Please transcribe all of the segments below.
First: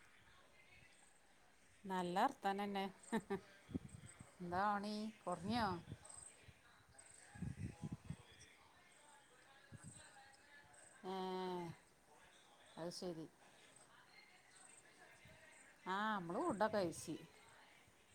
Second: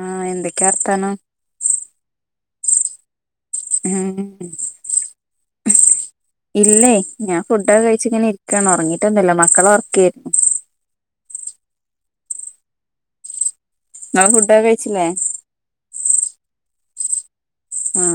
ആ എന്തൊക്കെയാ അർത്ഥാനം നല്ല അർഥം തന്നെ ഹം എന്താ പണി കുറഞ്ഞോ ഇല്ലേ ഞാൻ ഫുഡൊക്കെ കഴിച്ചിങ്ങനെ ഇരിക്കാണ് ഉറങ്ങി ന്നല്ല മക്കള ഉറക്കി ആ അത് ശരി നിങ്ങള് ഫുഡൊക്കെ കഴിച്ചില്ലേ ആ നമ്മള് ഫുഡൊക്കെ കഴച്ചി ആ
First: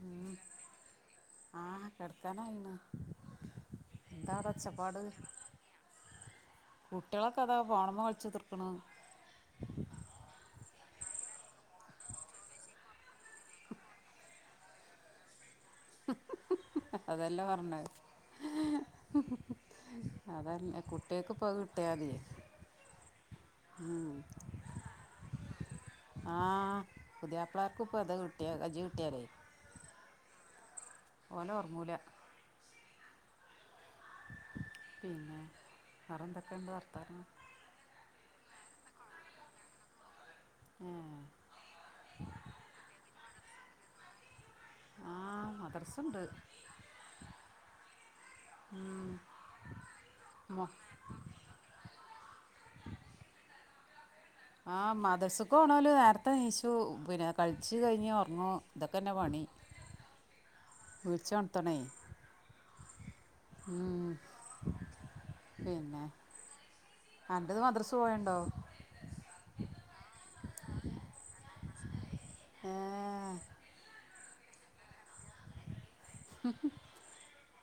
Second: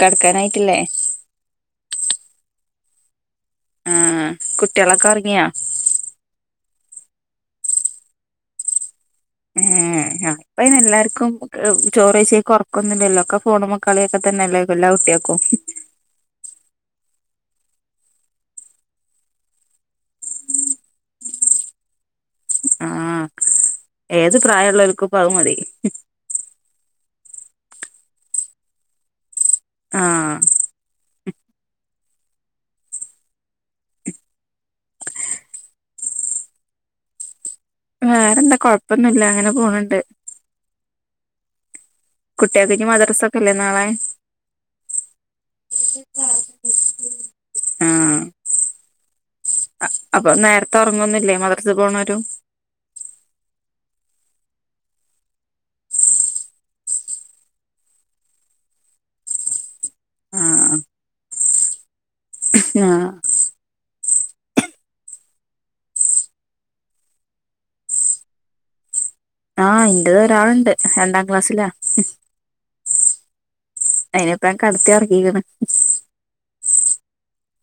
കാടക്കാനയിട്ടില്ലേ ആ [inaudible] ആ എന്താ അവിടെ ഒച്ചപ്പാട് കുട്ടികളൊക്കെ ഉറങ്ങിയാ കുട്ടികളൊക്കെ അതാ ഫോണില് കളിച്ചു തീർക്കണമെന്ന്. ക്കും ചോറ് കഴിച്ചിട്ട് ഉറക്കമൊന്നുമില്ലല്ലോ ഒക്കെ ഫോണുമ മക്കളിയൊക്കെ തന്നെയല്ലെ എല്ലാ കുട്ടികൾക്കും അതല്ല പറഞ്ഞ അതല്ല കുട്ടികൾക്ക് ഇപോ അത്കിട്ടിയാൽ തി ആ ഏത് പ്രായമുള്ളവർക്കു ഇപ്പ അതു മതി ആമ്പിള്ളർക്കും ഇപ്പ അത് കിട്ടിയാലേ ആ ഓന് ഉറങ്ങുല പിന്നെ വറെന്തൊക്കെയുണ്ട് വർത്താനം വേറെന്താ കൊഴപ്പൊന്നുമില്ല അങ്ങനെ പോനുണ്ട് ഏ കുട്ടി കൾക്കൊക്കെ മദ്രസ ഒക്കെ യില്ലേ നാളെ ആ മദ്രസ ഉണ്ട് ആ അ അപ്പൊ മോ നേരത്തെ ഉറങ്ങൊന്നില്ലേ മദ്രസെപോണവരു ആ മദ്രസെക്ക് പോണോര് നേരത്തെ എണീച്ചു പിന്നെ കഴിച്ചു കഴിഞ്ഞ് ഒറങ്ങു ഇതൊക്കെ തന്നെ പണി ഉ ആ വിളിച്ചൊണത്തണെ ആ ഇം പിന്നെ അവിടുന്ന് മദ്രസ പോയെണ്ടോ ആഹ് ഉ ഏഹ് അയിനിപ്പ കിടത്തി ഉറക്കിയേക്കണ്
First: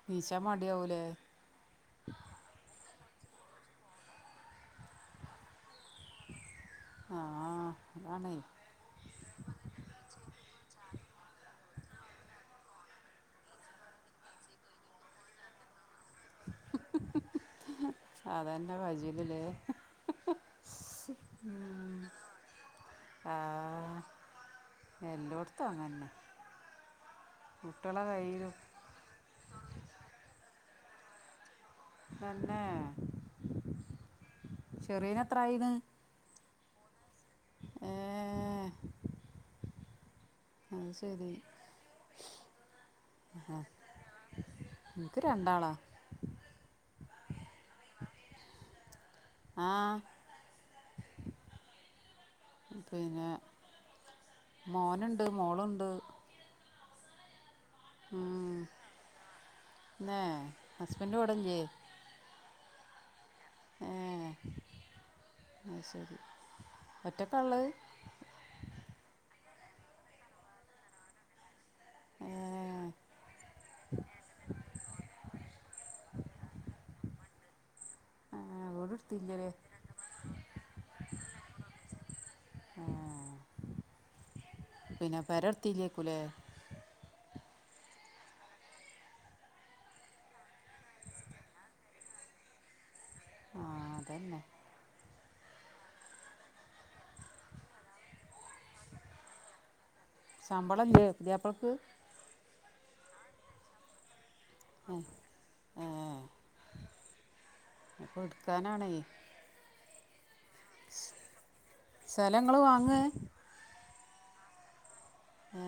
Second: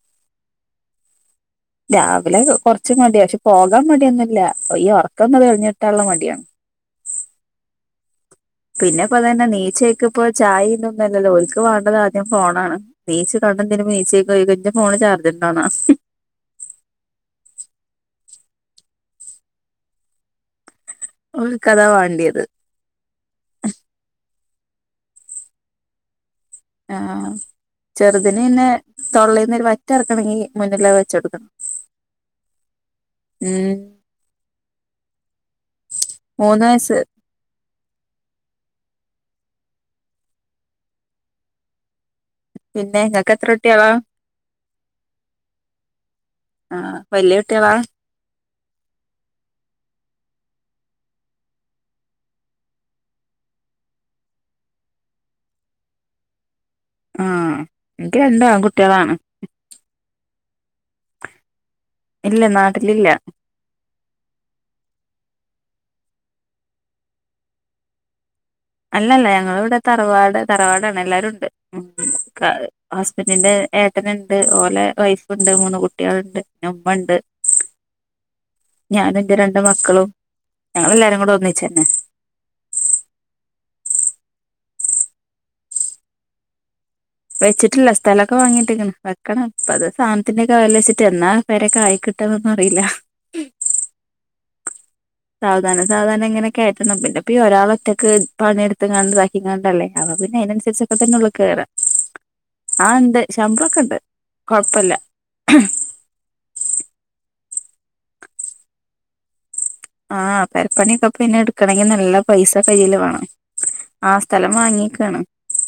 എണിച്ച മടിയാവൂലേ രാവിലെ കൊറ ച്ച് മടിയ പക്ഷെ പോകാൻ മടിയൊന്നുല്ല ഈ ഒറക്കം ഒന്ന് തെളിഞ്ഞിട്ടാനുള്ള മടിയാ ആ അതാണെ പിന്നെ ഇപ്പ അതന്നെ ണീച്ചക്കപ്പോ ഇപ്പോ ചായിതൊന്നുംല്ലല്ലോ ഓൽക്ക് വേണ്ടത് ആദ്യം ഫോണാണ് ണീച്ച് [unintelligible] എന്തിന് മീച്ചക്ക് പോയി കഴിഞ്ഞ ഫോൺ ചാർജ്ണ്ടാന്നാണ് അതെന്റെ [unintelligible] ഓരുക്കത വേണ്ടിയത് ആഹ് എല്ലോടത്തും അങ്ങനന്നെ ആ ചെറുതിന് പിന്നെ തൊള്ളയിന്നൊരു വറ്റ്ഇറക്കണങ്കി മുന്നിലത് വെച്ച്കൊടുക്കണം തന്നെ ഉം ചെറിയേന് എത്രായിന്ന് [unintelligible] ഏ അത് ശരി പിന്നെ നിങ്ങക്ക് എത്ര കുട്ടിയോളാ എനിക്ക് രണ്ടാളാ ആ വല്ല്യ കുട്ടികളാ ആ പിന്നെ മോനെണ്ട് മോളുണ്ട് ആ എനിക്ക് രണ്ടു ഉം ആങ്കുട്ടികളാണ് ന്നേ ഹസ്ബൻഡ് കൂടെയില്ലേ ഇല്ല നാട്ടിലില്ല ഏ അത് ശരി ഒറ്റക്ക എള്ളത് അല്ലല്ല ഞങ്ങള ഇവിടെ തറവാട് തറവാടാണ് എല്ലാരുണ്ട് ഉം ഏ ക ഹസ്ബൻഡിന്റെ ഏട്ടനിണ്ട് ഓളെ വൈഫിണ്ട് മൂന്ന് കുട്ടികളുണ്ട് ഉമ്മണ്ട് ആ വീട് ഞാന് എന്റെ എടുത്തില്ലേ രണ്ട് മക്കളും ഞങ്ങളെല്ലാരും കൂടെ ഒന്നിച്ചന്നെ ആ പിന്നെ പരർത്തിയിലേക്കുലെ വെച്ചിട്ടില്ല സ്ഥലൊക്കെ വാങ്ങിട്ടിക്കണ് വെക്കണം അപ്പ അത് സാനത്തിന്റെക്ക വെല വച്ചിട്ട് എന്നാ പേരെക്ക ആയി കിട്ട തൊന്നും അറിയില്ല ആ അതന്നെ സാവധാനം സാവധാനം ഇങ്ങനെയൊക്കെ ആയിട്ടന്ന പിന്നെ ഇപ്പ ഒരാള ഒറ്റക്ക്പണിയെടുത്ത് കണ്ട്ക്കങ്ങണ്ടല്ലേ അപ്പ പിന്നെ അതിനനുസരിച്ചൊക്കെ ശമ്പളല്ലേ തന്നെ ഒള്ള് കെയറാൻ പുതിയാപ്പൾക്ക് ആ എണ്ട് ശമ്പളോക്കെണ്ട് ആ [unintelligible] അപ്പൊ ഇടുക്കാനാണെ ആ പെരപ്പണിയൊക്കെ പിന്നെ എടുക്കണെങ്കി നല്ല സ്ഥലം പൈസ ഇങ്ങള് കയ്യില് വാങ്ങേ വേണം ആ സ്ഥലം വാങ്ങിക്കണം ഏ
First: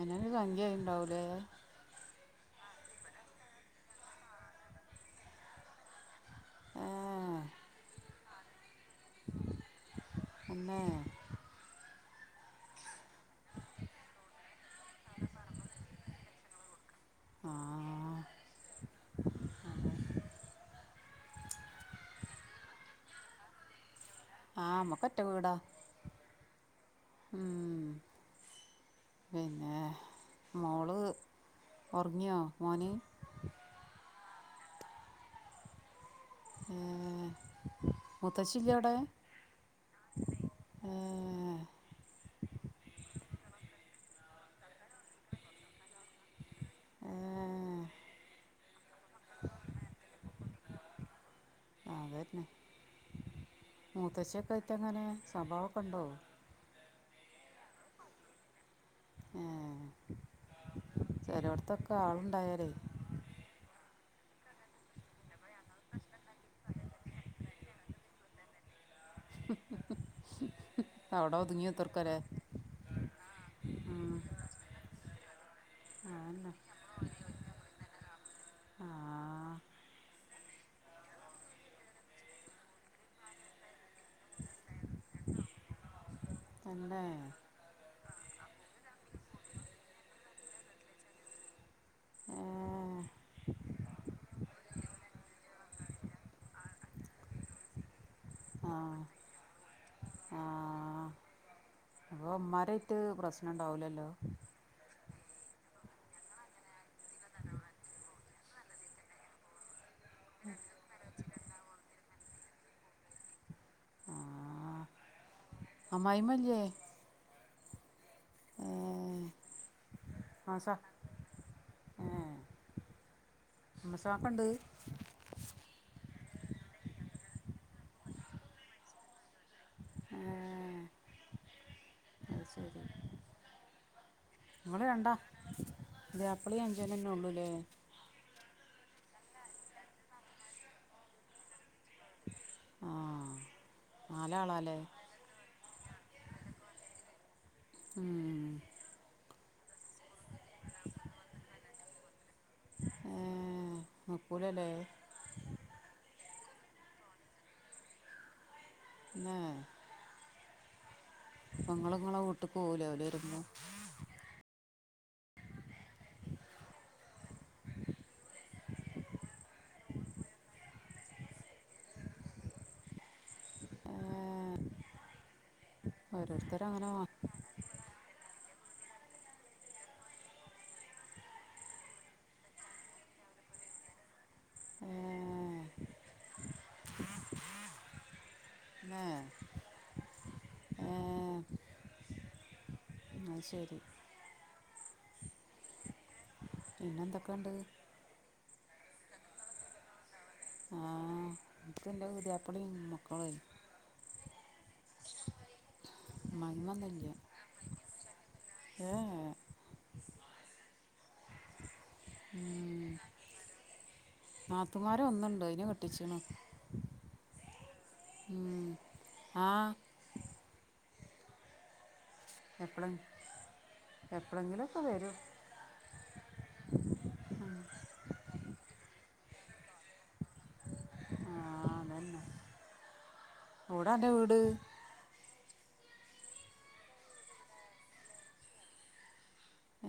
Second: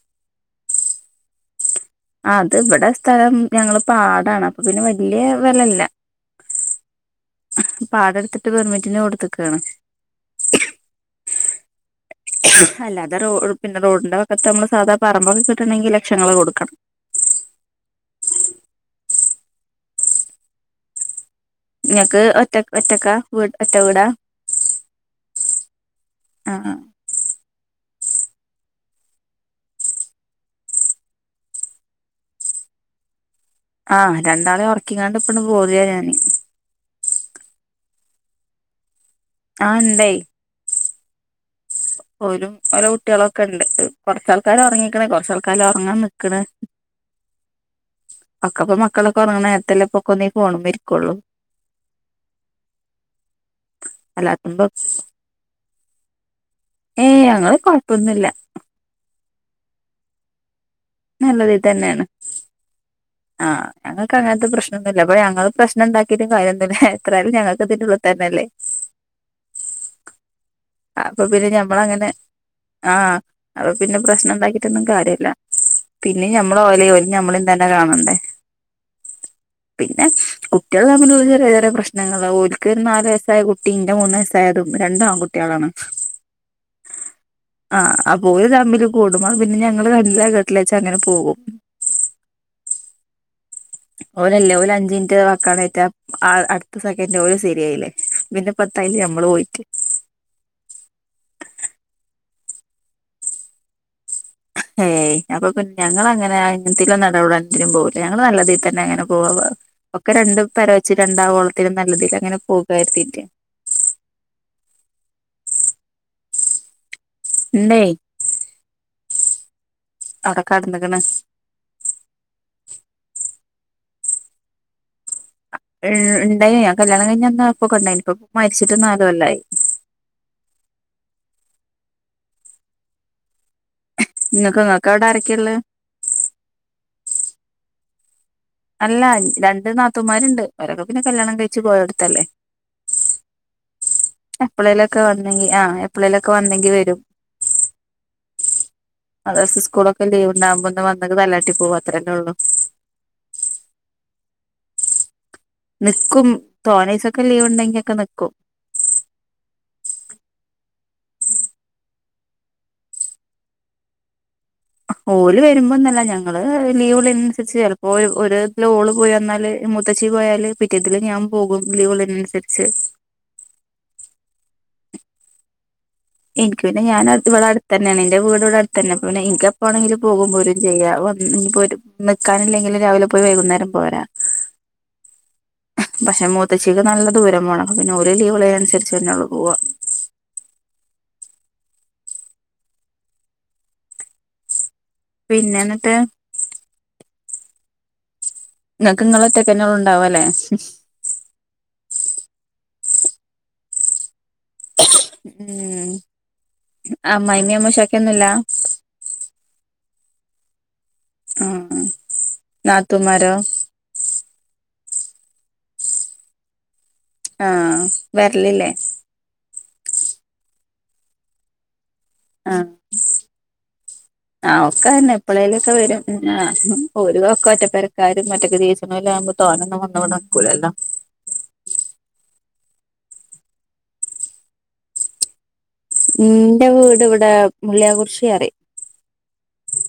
അയ്നൊരു സംഖ്യ ആയിണ്ടാവുല്ലേ ആ അത് ഇവിടെ സ്ഥലം ഞങ്ങള് പാടാണ് അപ്പൊ പിന്നെ വല്യ വെലല്ല ഏ പാടെടുത്തിട്ട് വെറും വ കൊടുത്തക്കാണ് തന്നെ അല്ലാതെ പിന്നെ റോഡിന്റെ പക്കത്ത് നമ്മള് സാധാരണ പറമ്പൊക്കെ കിട്ടുണെങ്കിൽ ലക്ഷങ്ങള്ൾ കൊടുക്കണം ആ ആ ങ്ങക്ക് ഒറ്റ ഒറ്റക്ക വ ഒറ്റ വൂടാ ആമ്മക്ക ഒറ്റ വീടാ ആഹ ഉം പിന്നെ മോള് ഉറങ്ങിയോ മോന ആഹ രണ്ടാളെ ഉറക്കിണ്ട് ഇപ്പും പോതിയ ഞാന് മുത്തച്ചി ഇല്ലെവിടെ ആഹ ഉണ്ടെ ആഹ പോലും ഓല കുട്ടികളൊക്കെ ഉണ്ട് കൊറച്ചാൾക്കാര് ഉറങ്ങിക്കണേ കൊറച്ചാൾക്കർ ഉറങ്ങാൻ നക്കണ പക്കപ്പ മക്കളൊക്കെ ഉറങ്ങണ നേരത്തെല്ല ഇപ്പൊക്ക ഒേ പോകണേരിക്കുള്ളൂ ആതരന്നെ മൂത്തശ്ഛക്കെ അല്ലാത്തുമ്പോ ആയിട്ട അങ്ങനെ സ്വഭാവൊക്കെ ഉണ്ടോ ഏ ഞങ്ങള്ൾ കൊഴപ്പൊന്നില്ല ആഹ ചിലവിടത്തൊക്കെ ആളുണ്ടായാലേ ആഹ ഞങ്ങൾക്ക് അങ്ങനത്തെ പ്രശ്നൊന്നുമ ഇല്ലപ്പ ഞങ്ങള് പ്രശ്നം ഉണ്ടാക്കിട്ടും കാര്യൊന്നുമല്ല എത്രാല ഞങ്ങൾക്ക് ഇതിന്റെ വിളത്ത ല്ലേ ഉ അപ്പൊ പിന്നെ ഞമ്മള അങ്ങനെ ആഹ അപ്പൊ പിന്നെ ഉം, പ്രശ്ന ഉണ്ടാക്കിട്ടൊന്നും കാര്യല്ല പിന്നെ അതന്നെ ഞമ്മൾ ഓല ഓല ഞമ്മളും തന്നെ കാണണ്ടേ ആ പിന്നെ കുട്ടികൾ തമ്മിലുള്ള ചെറ ചെറെ പ്രശ്നങ്ങൾ ഒരിക്കലൊ ഒരു നാലല് വയസ്സായ കുട്ട ഇന്റെ മൂന്ന്ു വയസ്സായതുംണ്ട ാണ് തന്നെ ആ പോയ തമ്പില് കൂടുും പിന്നെ ഞങ്ങള്ൾ നല്ലഘെട്ടില വച്ച അങ്ങനെ പോകും ഏ, ഓരല്ലേഓ അഞ്ച മിനിറ്റ് വക്കാണ് ഏറ്റാ അടുത്ത സെക്കൻഡ് ഓ ശരിയായില്ലേ പിന്നെ ആ പത്തായില് ഞമ്മള് പോയിട്ട് അപ്പൾ അമ്മാരായിട്ട് പ്രശ്നം ഉണ്ടാവില്ലല്ലോ ഏയ് അപ്പൊ പിന്നെ ഞങ്ങങ്ങനെ അങ്ങന നടപടാൻെേലും പോില്ല ഞങ്ങൾ നല്ല രീയിൽ തന്നെ അങ്ങനെ പോവാ ഒക്കെ രണ്ട പര വെച്ച് രണ്ടോ ളത്തിനൽ നല്ലതിൽ അങ്ങനെ പോകരുത്തീട്ട അമ്മമായി ല്ലേ ന അട മാസ കടന്ന് കുണ് മസക്ക ഇണ്ട് ഉണ്ടായി ഞാൻ കല്യാണം കഴിഞ്ഞഞ്ാ അപ്പൊക്കെണ്ടായിനി ഇപ്പ മരിച്ചിട്ട് നാലകൊല്ല ആായി അ ശരി ഇങ്ങക്ക് നിങ്ങൾ ഇങ്ങക്ക് അവിടെ രണ്ടാേ ആരൊക്കെയുള്ളെ പ്പിളി അഞ്ചനന്നെ ഉള്ളൂല്ലേ അല്ല രണ്ട് നാത്തമാരുണ്ട് ഒരക്ക പിന്നെ കല്യാണം കഴ ച്ച് പോയെടുത്തല്ലേ ആഹ് നാലാളാല്ലേ എപ്പോഴേലൊക്കെ വന്നെങ്കി ആ് എപ്പോളേലൊക്കെ വന്നെങ്കി വരും ഉ [unintelligible] അത് സ്കൂൊക്കെ ലീവ് ഉണ്ടാവുമ്പോന്ന് വന്ന തലാട്ട പോവാത്രേള്ളൂ മക്കു ല ല്ലേ നിക്കും തോനൈസൊക്കെ ലീവ് ഉണ്ടെങ്കിൊക്കെ നക്കും ന പൊങ്ങളങ്ങളെ വീട്ട് പോല അവല വരുമ്പോ ഓല് വരുമ്പോന്നല്ല ഞങ്ങള് ലീവള അനുസരിച്ച് ചിലപ്പോ ഒരു ഓള് പോയി വന്നാല് മുത്തച്ചി പോയാല് പിറ്റേതില് ഞാൻ പോകും വിളവിളിനനുസരിച്ച് ആഏ എനിക്ക് പിന്നെ ഞാനൻ അവിളടെ അടുത്ത തന്നെയാണ് എൻന്റെ വീടടെ തന്നെപ്പന്നെ എനിക്കപ്പോ ആണെങ്കില പോകും പോലും ചെയ്യ ഇനി പോ നിൽക്കാനില്ലെങ്കിൽ രാവിലെ പോയി വൈകുന്നേരം പോരാ ആഹ പക്ഷെ മൂത്തച്ചിക്ക് നല്ല ദൂരം പോണം പിന്നെ ഒരു ലീവിള അനുസരിച്ച് പിന്നെോള് പോവാ ആഹ ആ ശരി പിന്നെ എന്നിട്ട് പിന്ന എന്തൊക്കെയണ്ട് നിക്കങ്ങളൊത്തൊക്കന്നെള്ള ഉണ്ടാവും അല്ലേ ആഹ ഇക്ക് എന്റെ പുദ്യപ്പളി മക്കള ഉം ഇമ്മായിമ്മ ഒന്നുല്ല ആമ്മമ്മ അമ്മശാക്കൊന്നുഇല്ല ഏ ആഹ ഉം നാതുമാരോ തമാര ഒന്നുണ്ടോ അതിനന്െ കെട്ടിച്ചീണ് ആഹ വരലില്ലേ ആ ആഹ എപ്പളെ ആ എപ്പളെങ്കിലൊക്കെ ഒക്കെ വരും എപ്പഴേലൊക്കെ വരും ഒരുക്കെ ഒറ്റപ്പരക്കാരും മറ്റൊക്കെ ജീസണല ആകുമ്പോ തോനൊന്നും വന്നോടെ നടക്കൂലല്ലോ വീടാന്റെ വീട് എന്റെ വീട് ഇവിടെ മുള്ളിയ കുറിശിറി ഓ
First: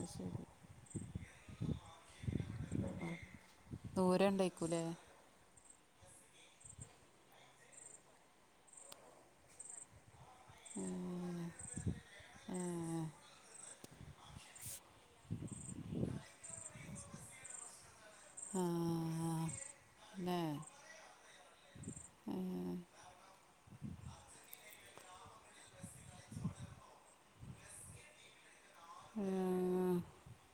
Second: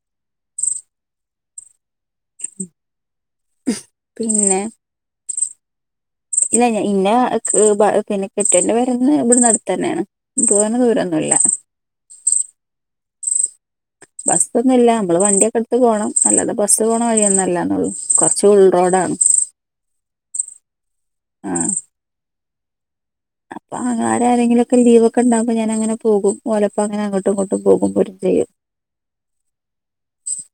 അ ശരി ഉ ദൂര ഉണ്ടായിക്കൂലേ ഇല്ല ഇന്നെ [unintelligible] പിന്നെ കെട്ടിയോന്റെ പേര ഇവിടുന്ന് നടത്ത് തന്നെയാണ് തോനാ ദൂരോന്നുല്ല ഏ ബസ്സോന്നും ഇല്ല നമ്മള് വണ്ടിയൊക്കെ എടുത്ത് പോകണം അല്ലാതെ ബസ്സ് പോകണം വഴിയൊന്നല്ലാന്നള്ളു കൊറച്ച് ആ ഉൾറോഡാണ് ല്ലേ ആ ഏ അപ്പോ ആങ്ങളര് ആരെങ്കിലോക്കെ ലീവോക്കെണ്ടാകുമോ ഞാൻ അങ്ങനെ പോകും ഓലപ്പ അങ്ങനെ അങ്ങോട്ടും ഇങ്ങോട്ടും പോകും വരും ചെയ്യും ഏ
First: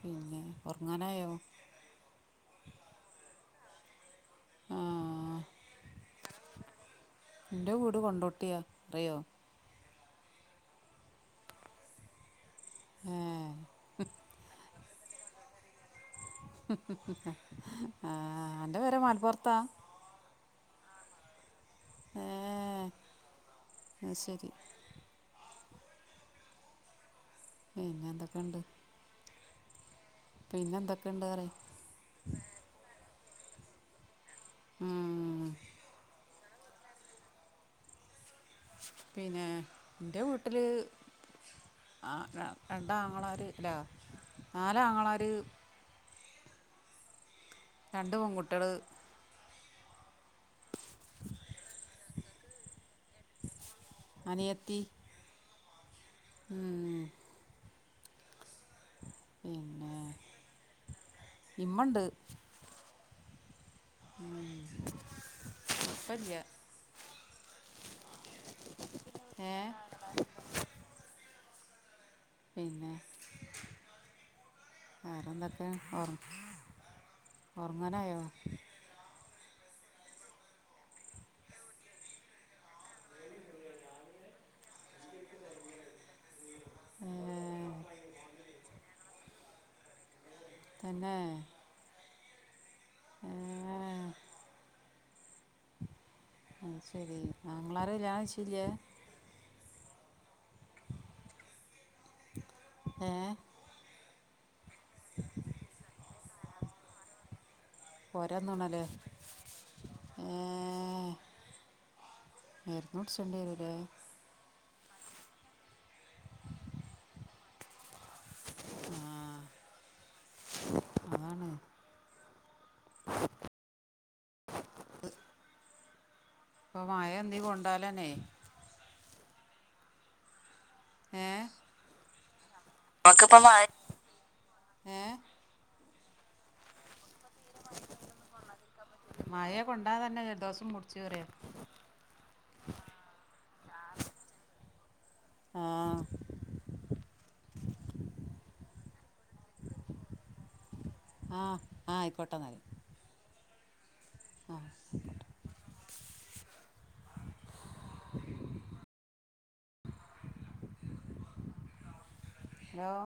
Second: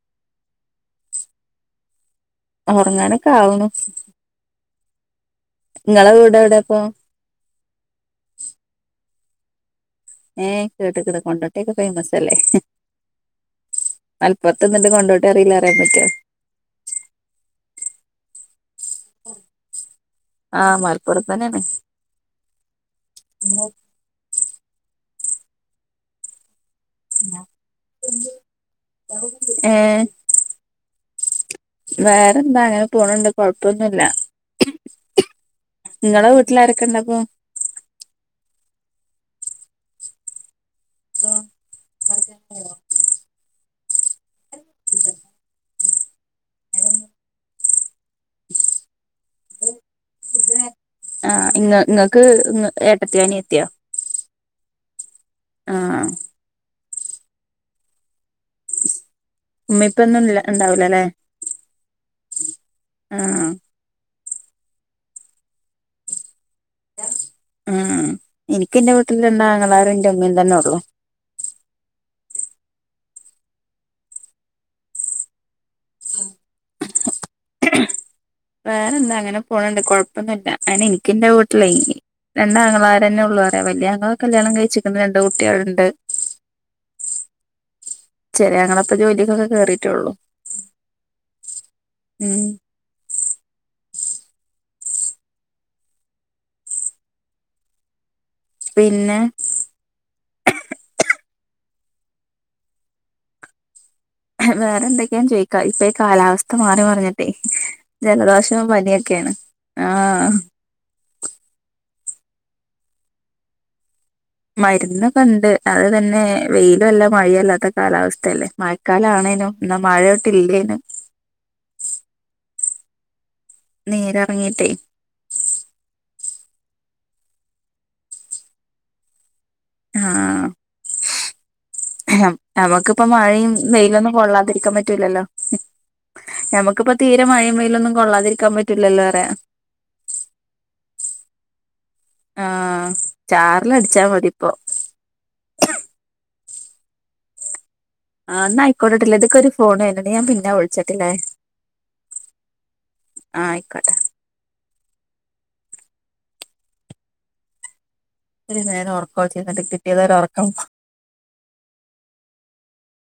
പിന്നെ ഒറങ്ങാനായോ ഒറങ്ങാനൊക്കെ ആവുണു ആ നിങ്ങളെ വീടെ എവിടെപ്പോ എന്റെ വീട് കൊണ്ടോട്ടിയാ അറിയോ ഏ കേട്ട്കണ് കൊണ്ടോട്ടി ഒക്കെ ഫേമസ് അല്ലേ ഏ മൽപ്പോർത്ത് നിന്നിട്ട് കൊണ്ടോട്ടി അറിയില്ലന്ന് പറയാൻ പറ്റോ ആ അന്റെ പേര മലപോറത്താ ആ മലപ്പുറം തന്നെന് ഹേ അയ്ശരി പിന്നെ എന്തൊക്കെയുണ്ട് [inaudible] ഏ പിന്നെ എന്തൊക്കെയുണ്ട് പറയ് വേറെന്താ അങ്ങനെ പോണണ്ട് കൊഴപ്പൊന്നുല്ല നിങ്ങളെ വീട്ടിലാരൊക്കെണ്ടപ്പാ പിന്നെ എന്റെ വീട്ടില് ആ [inaudible] രണ്ടാങ്ങളാര് ഒരാ നാല് അങ്ങളാര് [inaudible] രണ്ട് പെൺകുട്ടികള് ആ നിങ്ങ നിങ്ങക്ക് എ ട്ടാത്തിയ അനിയത്തിയ ആ ഉം ഉമ്മേം പിന്നെ ഉപ്പേം ഒന്നുല്ല ണ്ടാവൂലല്ലേ ഇമ്മ ഉണ്ട് ആ ഉപ്പ ഇല്ല്യ ഉം എനിക്ക് എന്റെ വീട്ടില് ഏ രണ്ടാങ്ങളാര് എന്റെ മ്മ തന്നെ ഒള്ളോ പിന്നെ വേറെന്തൊക്കെയാ ഓ ഓറങ്ങനായോ വേറെന്താ അങ്ങനെ പോണണ്ട് കൊഴപ്പൊന്നുല്ല അയിന് എനിക്ക് എന്റെ വീട്ടില് അയിന് രണ്ടാങ്ങളാരെന്ന ഉള്ളൂ വേറെ വല്ല്യങ്ങളാ കല്യാണം കഴിച്ച്ക്കണ് രണ്ട് കുട്ടേള് ഇണ്ട് ഏ ചെറിയങ്ങളാ ഇപ്പ ജോലിക്ക് ഒക്കെ കേറിട്ടേള്ളു തന്നേ ഉം ഏ അത് ശരി ആങ്ങളാര് കല്യാണം കഴിച്ച് പിന്നെ ഏ വേറെ എന്തൊക്കെയാന്ന് ചോയിക്കാ ഇപ്പ ഈ കാലാവസ്ഥ മാറി മാറഞ്ഞിട്ടേ പോരാൻ ജലദോഷവും തോന്നല്ലേ പനിയൊക്കെയാണ് ഏ [unintelligible] മരുന്ന് കുടിച്ചിട് വരൂലേ മരുന്നോക്കണ്ട് അത് തന്നെ വെയിലും അല്ല മഴേം അല്ലാത്ത കാലാവ സ്ഥല്ലേ മഴക്കാല ആ ആണേനും എന്നാ മഴേട്ട് ഇല്ലേനും അതാണ് നീരെറങ്ങീട്ടെ ഇപ്പൊ മഴ എന്ീ കൊണ്ടാലന്നെ ആ എ നമുക്കിപ്പ മഴയും നെയിലൊന്നും കൊള്ളാതിരിക്കാൻ ഏ പറ്റൂലല്ലോ നമുക്കിപ്പ തീരെ മഴയും മെയിലൊന്നും കൊള്ളാതിരിക്കാൻ പറ്റും മായെ കൊണ്ടാ തന്നെ ജെലദോസം പുടിച്ചു റ ആഹ ചാറില അടിച്ചാ മതിപ്പൊ ആഹ ആന്ന ആയിോട്ടില്ല ഇൊക്കൊ ഒരു ഫോൺട്ട ഞാ പിന്നെ വിളിച്ച ആഹ് ആയിക്കോട്ടന്നൽ ആഹ ആയിക്കോട്ടെ ആ ഒരു നേരം ഉറക്കം ചെന്നിട്ട് കിട്ടിയതൊരു ഉറക്കം ഹലോ